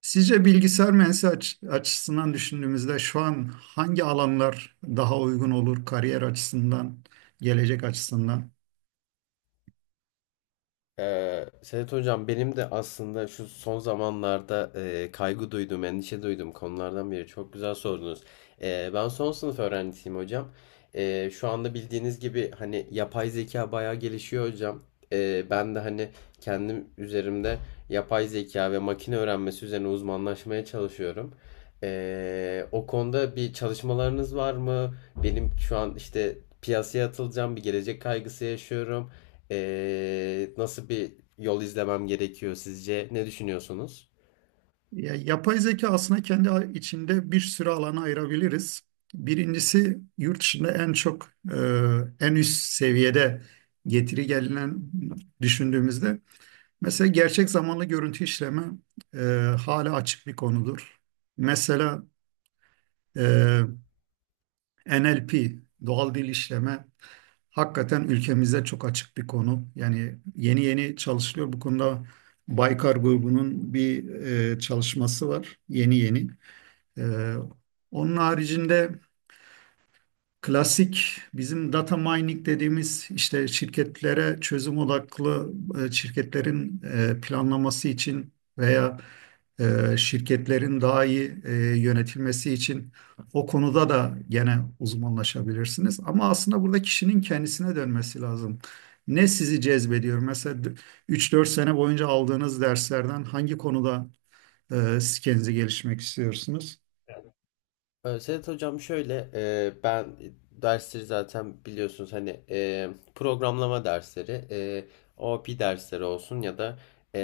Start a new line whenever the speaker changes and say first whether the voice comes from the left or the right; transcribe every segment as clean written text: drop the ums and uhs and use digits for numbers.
right: Sizce bilgisayar mühendisi açısından düşündüğümüzde şu an hangi alanlar daha uygun olur kariyer açısından, gelecek açısından?
left: Sedat Hocam benim de aslında şu son zamanlarda kaygı duyduğum, endişe duyduğum konulardan biri. Çok güzel sordunuz. Ben son sınıf öğrencisiyim hocam. Şu anda bildiğiniz gibi hani yapay zeka bayağı gelişiyor hocam. Ben de hani kendim üzerimde yapay zeka ve makine öğrenmesi üzerine uzmanlaşmaya çalışıyorum. O konuda bir çalışmalarınız var mı? Benim şu an işte piyasaya atılacağım bir gelecek kaygısı yaşıyorum. Nasıl bir yol izlemem gerekiyor sizce? Ne düşünüyorsunuz?
right: Ya, yapay zeka aslında kendi içinde bir sürü alana ayırabiliriz. Birincisi yurt dışında en çok en üst seviyede getiri gelinen düşündüğümüzde mesela gerçek zamanlı görüntü işleme e, hala açık bir konudur. Mesela e, NLP doğal dil işleme hakikaten ülkemizde çok açık bir konu. Yani yeni yeni çalışılıyor bu konuda. Baykar grubunun bir çalışması var yeni yeni. Ee, Onun haricinde klasik bizim data mining dediğimiz işte şirketlere çözüm odaklı, şirketlerin planlaması için veya şirketlerin daha iyi yönetilmesi için o konuda da gene uzmanlaşabilirsiniz. Ama aslında burada kişinin kendisine dönmesi lazım. Ne sizi cezbediyor? Mesela 3-4 sene boyunca aldığınız derslerden hangi konuda e, siz kendinizi gelişmek istiyorsunuz?
left: Sedat Hocam şöyle ben dersleri zaten biliyorsunuz hani programlama dersleri, OOP dersleri olsun ya da e,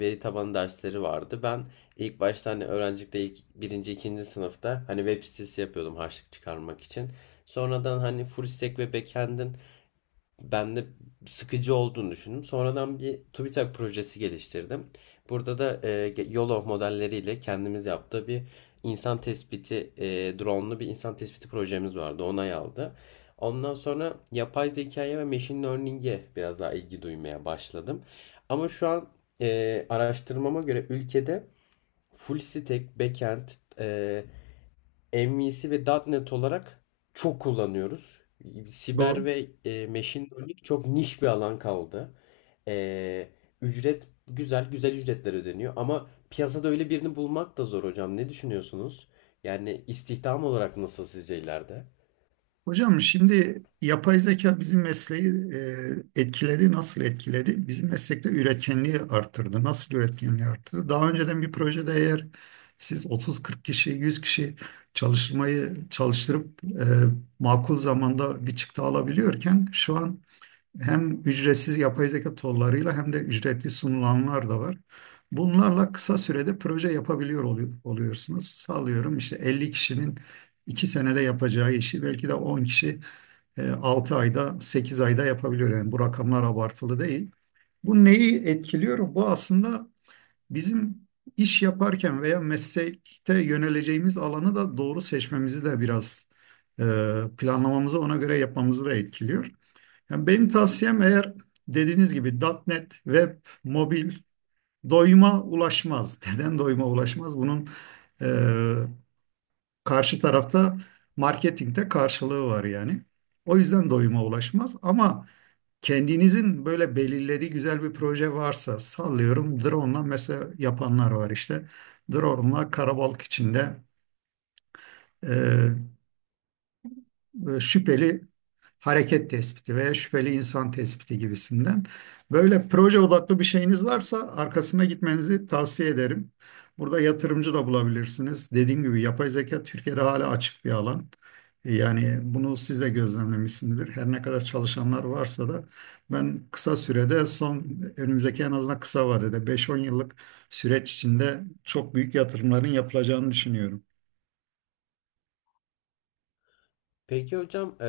left: veri tabanı dersleri vardı. Ben ilk başta hani öğrencilikte ilk birinci, ikinci sınıfta hani web sitesi yapıyordum harçlık çıkarmak için. Sonradan hani full stack ve backend'in ben de sıkıcı olduğunu düşündüm. Sonradan bir TÜBİTAK projesi geliştirdim. Burada da YOLO modelleriyle kendimiz yaptığı bir insan tespiti, drone'lu bir insan tespiti projemiz vardı. Onay aldı. Ondan sonra yapay zekaya ve machine learning'e biraz daha ilgi duymaya başladım. Ama şu an araştırmama göre ülkede full stack, backend, e, MVC ve .nokta .NET olarak çok kullanıyoruz. Siber
right: Bu
left: ve machine learning çok niş bir alan kaldı. E, güzel ücretler ödeniyor ama piyasada öyle birini bulmak da zor hocam. Ne düşünüyorsunuz? Yani istihdam olarak nasıl sizce ileride?
right: hocam, şimdi yapay zeka bizim mesleği etkiledi. Nasıl etkiledi? Bizim meslekte üretkenliği arttırdı. Nasıl üretkenliği arttırdı? Daha önceden bir projede eğer siz 30-40 kişi, 100 kişi çalışmayı çalıştırıp makul zamanda bir çıktı alabiliyorken şu an hem ücretsiz yapay zeka tollarıyla hem de ücretli sunulanlar da var. Bunlarla kısa sürede proje yapabiliyor oluyorsunuz. Sağlıyorum, işte 50 kişinin 2 senede yapacağı işi belki de 10 kişi 6 ayda 8 ayda yapabiliyor. Yani bu rakamlar abartılı değil. Bu neyi etkiliyor? Bu aslında bizim iş yaparken veya meslekte yöneleceğimiz alanı da doğru seçmemizi de biraz e, planlamamızı ona göre yapmamızı da etkiliyor. Yani benim tavsiyem, eğer dediğiniz gibi .NET, web, mobil doyuma ulaşmaz. Neden doyuma ulaşmaz? Bunun e, karşı tarafta marketingte karşılığı var yani. O yüzden doyuma ulaşmaz ama kendinizin böyle belirlediği güzel bir proje varsa, sallıyorum drone'la mesela yapanlar var işte. Drone'la karabalık içinde e, şüpheli hareket tespiti veya şüpheli insan tespiti gibisinden. Böyle proje odaklı bir şeyiniz varsa arkasına gitmenizi tavsiye ederim. Burada yatırımcı da bulabilirsiniz. Dediğim gibi yapay zeka Türkiye'de hala açık bir alan. Yani bunu siz de gözlemlemişsinizdir. Her ne kadar çalışanlar varsa da ben kısa sürede son önümüzdeki en azından kısa vadede 5-10 yıllık süreç içinde çok büyük yatırımların yapılacağını düşünüyorum.
left: Peki hocam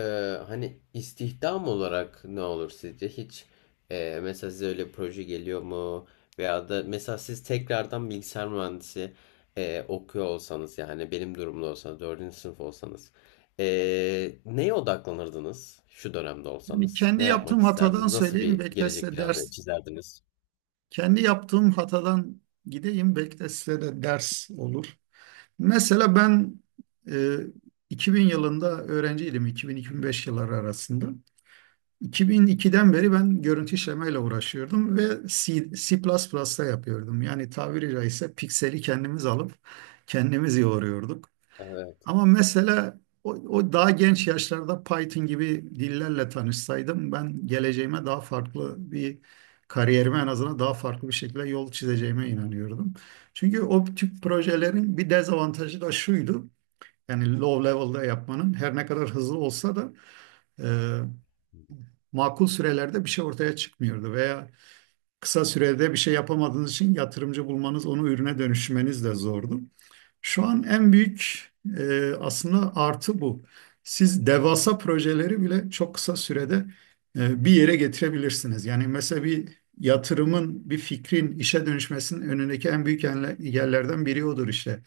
left: hani istihdam olarak ne olur sizce? Hiç mesela size öyle bir proje geliyor mu? Veya da mesela siz tekrardan bilgisayar mühendisi okuyor olsanız yani benim durumda olsanız dördüncü sınıf olsanız neye odaklanırdınız şu dönemde
right: Yani
left: olsanız?
right: kendi
left: Ne yapmak
right: yaptığım
left: isterdiniz?
right: hatadan
left: Nasıl
right: söyleyeyim.
left: bir
right: Belki de
left: gelecek
right: size
left: planı
right: ders
left: çizerdiniz?
right: Kendi yaptığım hatadan gideyim. Belki de size de ders olur. Mesela ben e, 2000 yılında öğrenciydim. 2000-2005 yılları arasında. 2002'den beri ben görüntü işlemeyle uğraşıyordum ve C, C++'da yapıyordum. Yani tabiri caizse pikseli kendimiz alıp kendimiz yoğuruyorduk. Ama mesela o daha genç yaşlarda Python gibi dillerle tanışsaydım ben geleceğime daha farklı bir kariyerime en azından daha farklı bir şekilde yol çizeceğime inanıyordum. Çünkü o tip projelerin bir dezavantajı da şuydu. Yani low level'da yapmanın her ne kadar hızlı olsa da e, makul sürelerde bir şey ortaya çıkmıyordu veya kısa sürede bir şey yapamadığınız için yatırımcı bulmanız, onu ürüne dönüşmeniz de zordu. Şu an en büyük aslında artı bu. Siz devasa projeleri bile çok kısa sürede bir yere getirebilirsiniz. Yani mesela bir yatırımın, bir fikrin işe dönüşmesinin önündeki en büyük engellerden biri odur işte.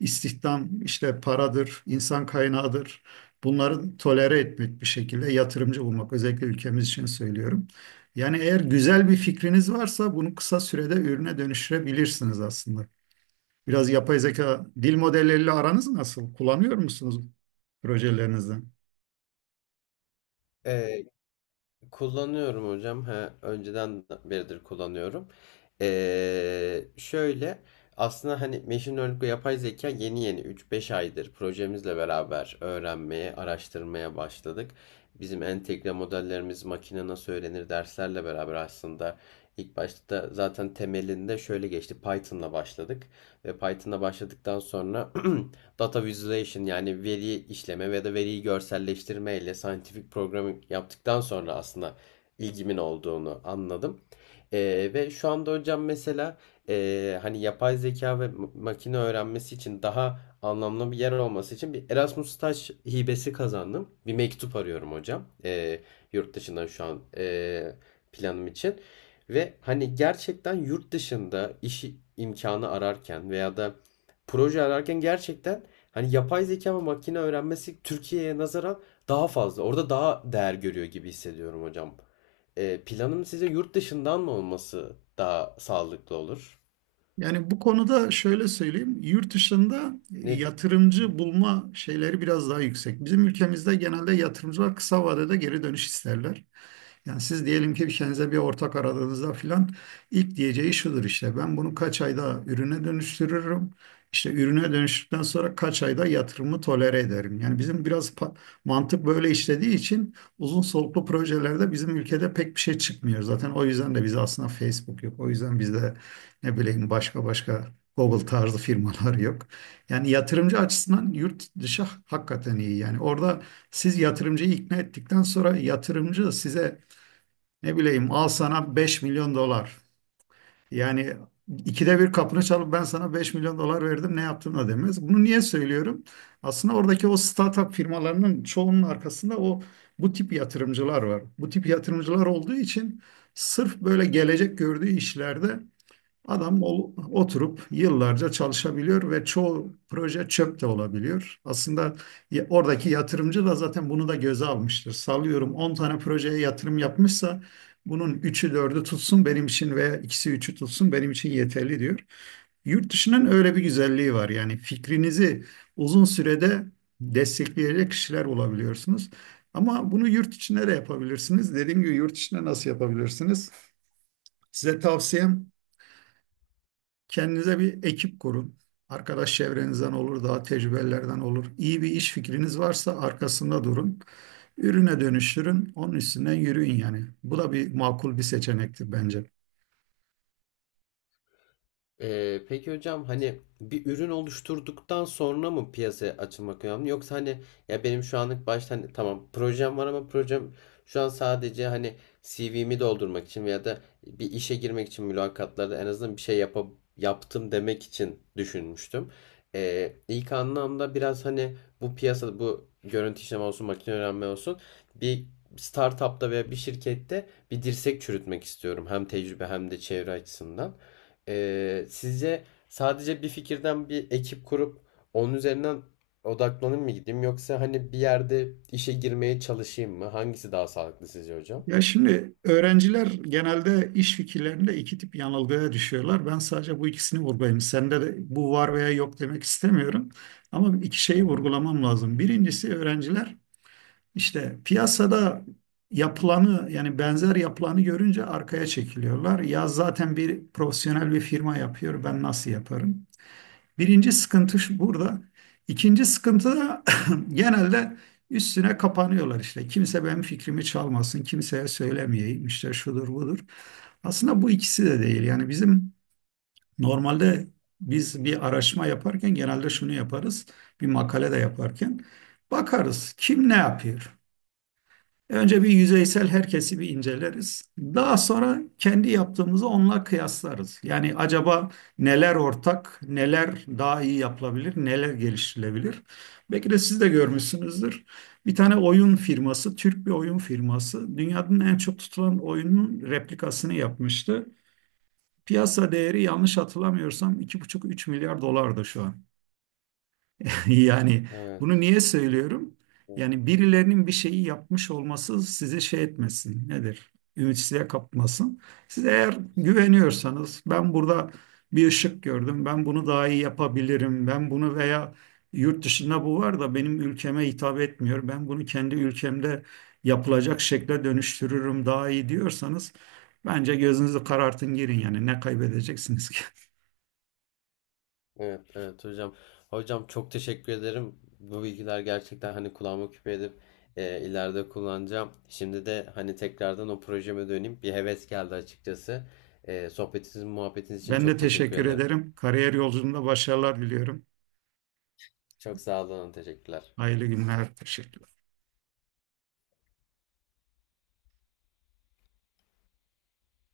right: İstihdam, işte paradır, insan kaynağıdır. Bunları tolere etmek bir şekilde yatırımcı bulmak. Özellikle ülkemiz için söylüyorum. Yani eğer güzel bir fikriniz varsa bunu kısa sürede ürüne dönüştürebilirsiniz aslında. Biraz yapay zeka dil modelleriyle aranız nasıl? Kullanıyor musunuz projelerinizde?
left: Evet. Kullanıyorum hocam. Ha, önceden beridir kullanıyorum. Şöyle aslında hani machine learning ve yapay zeka yeni yeni 3-5 aydır projemizle beraber öğrenmeye, araştırmaya başladık. Bizim entegre modellerimiz makine nasıl öğrenir derslerle beraber aslında ilk başta zaten temelinde şöyle geçti. Python'la başladık ve Python'la başladıktan sonra data visualization yani veri işleme ve de veriyi görselleştirme ile scientific programming yaptıktan sonra aslında ilgimin olduğunu anladım. Ve şu anda hocam mesela hani yapay zeka ve makine öğrenmesi için daha anlamlı bir yer olması için bir Erasmus staj hibesi kazandım. Bir mektup arıyorum hocam. Yurt dışından şu an planım için. Ve hani gerçekten yurt dışında iş imkanı ararken veya da proje ararken gerçekten hani yapay zeka ve makine öğrenmesi Türkiye'ye nazaran daha fazla. Orada daha değer görüyor gibi hissediyorum hocam. Planım size yurt dışından mı olması daha sağlıklı olur?
right: Yani bu konuda şöyle söyleyeyim, yurt dışında
left: Ne
right: yatırımcı bulma şeyleri biraz daha yüksek. Bizim ülkemizde genelde yatırımcılar kısa vadede geri dönüş isterler. Yani siz diyelim ki kendinize bir ortak aradığınızda filan, ilk diyeceği şudur, işte ben bunu kaç ayda ürüne dönüştürürüm. İşte ürüne dönüştükten sonra kaç ayda yatırımı tolere ederim. Yani bizim biraz mantık böyle işlediği için uzun soluklu projelerde bizim ülkede pek bir şey çıkmıyor. Zaten o yüzden de bize aslında Facebook yok. O yüzden bizde ne bileyim başka Google tarzı firmalar yok. Yani yatırımcı açısından yurt dışı hakikaten iyi. Yani orada siz yatırımcıyı ikna ettikten sonra yatırımcı size ne bileyim al sana 5 milyon dolar. Yani ikide bir kapını çalıp ben sana 5 milyon dolar verdim ne yaptın da demez. Bunu niye söylüyorum? Aslında oradaki o startup firmalarının çoğunun arkasında bu tip yatırımcılar var. Bu tip yatırımcılar olduğu için sırf böyle gelecek gördüğü işlerde adam oturup yıllarca çalışabiliyor ve çoğu proje çöp de olabiliyor. Aslında oradaki yatırımcı da zaten bunu da göze almıştır. Sallıyorum 10 tane projeye yatırım yapmışsa bunun üçü dördü tutsun benim için veya ikisi üçü tutsun benim için yeterli diyor. Yurt dışının öyle bir güzelliği var. Yani fikrinizi uzun sürede destekleyecek kişiler bulabiliyorsunuz. Ama bunu yurt içinde de yapabilirsiniz. Dediğim gibi yurt içinde nasıl yapabilirsiniz? Size tavsiyem, kendinize bir ekip kurun. Arkadaş çevrenizden olur, daha tecrübelerden olur. İyi bir iş fikriniz varsa arkasında durun. Ürüne dönüştürün, onun üstünden yürüyün yani. Bu da bir makul bir seçenektir bence.
left: Peki hocam hani bir ürün oluşturduktan sonra mı piyasaya açılmak önemli yoksa hani ya benim şu anlık başta hani tamam projem var ama projem şu an sadece hani CV'mi doldurmak için veya da bir işe girmek için mülakatlarda en azından bir şey yapa, yaptım demek için düşünmüştüm. İlk anlamda biraz hani bu piyasada bu görüntü işleme olsun makine öğrenme olsun bir startupta veya bir şirkette bir dirsek çürütmek istiyorum hem tecrübe hem de çevre açısından. Sizce sadece bir fikirden bir ekip kurup onun üzerinden odaklanıp mı gideyim yoksa hani bir yerde işe girmeye çalışayım mı? Hangisi daha sağlıklı sizce hocam?
right: Ya şimdi öğrenciler genelde iş fikirlerinde iki tip yanılgıya düşüyorlar. Ben sadece bu ikisini vurgulayayım. Sende de bu var veya yok demek istemiyorum. Ama iki şeyi
left: Tamam.
right: vurgulamam lazım. Birincisi öğrenciler İşte piyasada yapılanı yani benzer yapılanı görünce arkaya çekiliyorlar. Ya zaten bir profesyonel bir firma yapıyor, ben nasıl yaparım? Birinci sıkıntı burada. İkinci sıkıntı da genelde üstüne kapanıyorlar işte. Kimse benim fikrimi çalmasın, kimseye söylemeyeyim işte şudur budur. Aslında bu ikisi de değil. Yani bizim normalde biz bir araştırma yaparken genelde şunu yaparız. Bir makale de yaparken bakarız kim ne yapıyor? Önce bir yüzeysel herkesi bir inceleriz. Daha sonra kendi yaptığımızı onunla kıyaslarız. Yani acaba neler ortak, neler daha iyi yapılabilir, neler geliştirilebilir? Belki de siz de görmüşsünüzdür. Bir tane oyun firması, Türk bir oyun firması, dünyanın en çok tutulan oyunun replikasını yapmıştı. Piyasa değeri yanlış hatırlamıyorsam 2,5-3 milyar dolardı şu an. Yani bunu
left: Evet.
right: niye söylüyorum?
left: Evet,
right: Yani birilerinin bir şeyi yapmış olması sizi şey etmesin. Nedir? Ümitsizliğe kapmasın. Siz eğer güveniyorsanız ben burada bir ışık gördüm. Ben bunu daha iyi yapabilirim. Ben bunu veya yurt dışında bu var da benim ülkeme hitap etmiyor. Ben bunu kendi ülkemde yapılacak şekle dönüştürürüm daha iyi diyorsanız bence gözünüzü karartın girin yani ne kaybedeceksiniz ki?
left: evet, evet hocam. Hocam çok teşekkür ederim. Bu bilgiler gerçekten hani kulağıma küpe edip ileride kullanacağım. Şimdi de hani tekrardan o projeme döneyim. Bir heves geldi açıkçası. Sohbetiniz, muhabbetiniz için
right: Ben de
left: çok teşekkür
right: teşekkür
left: ederim.
right: ederim. Kariyer yolculuğunda başarılar diliyorum.
left: Çok sağ olun, teşekkürler.
right: Hayırlı günler. Teşekkür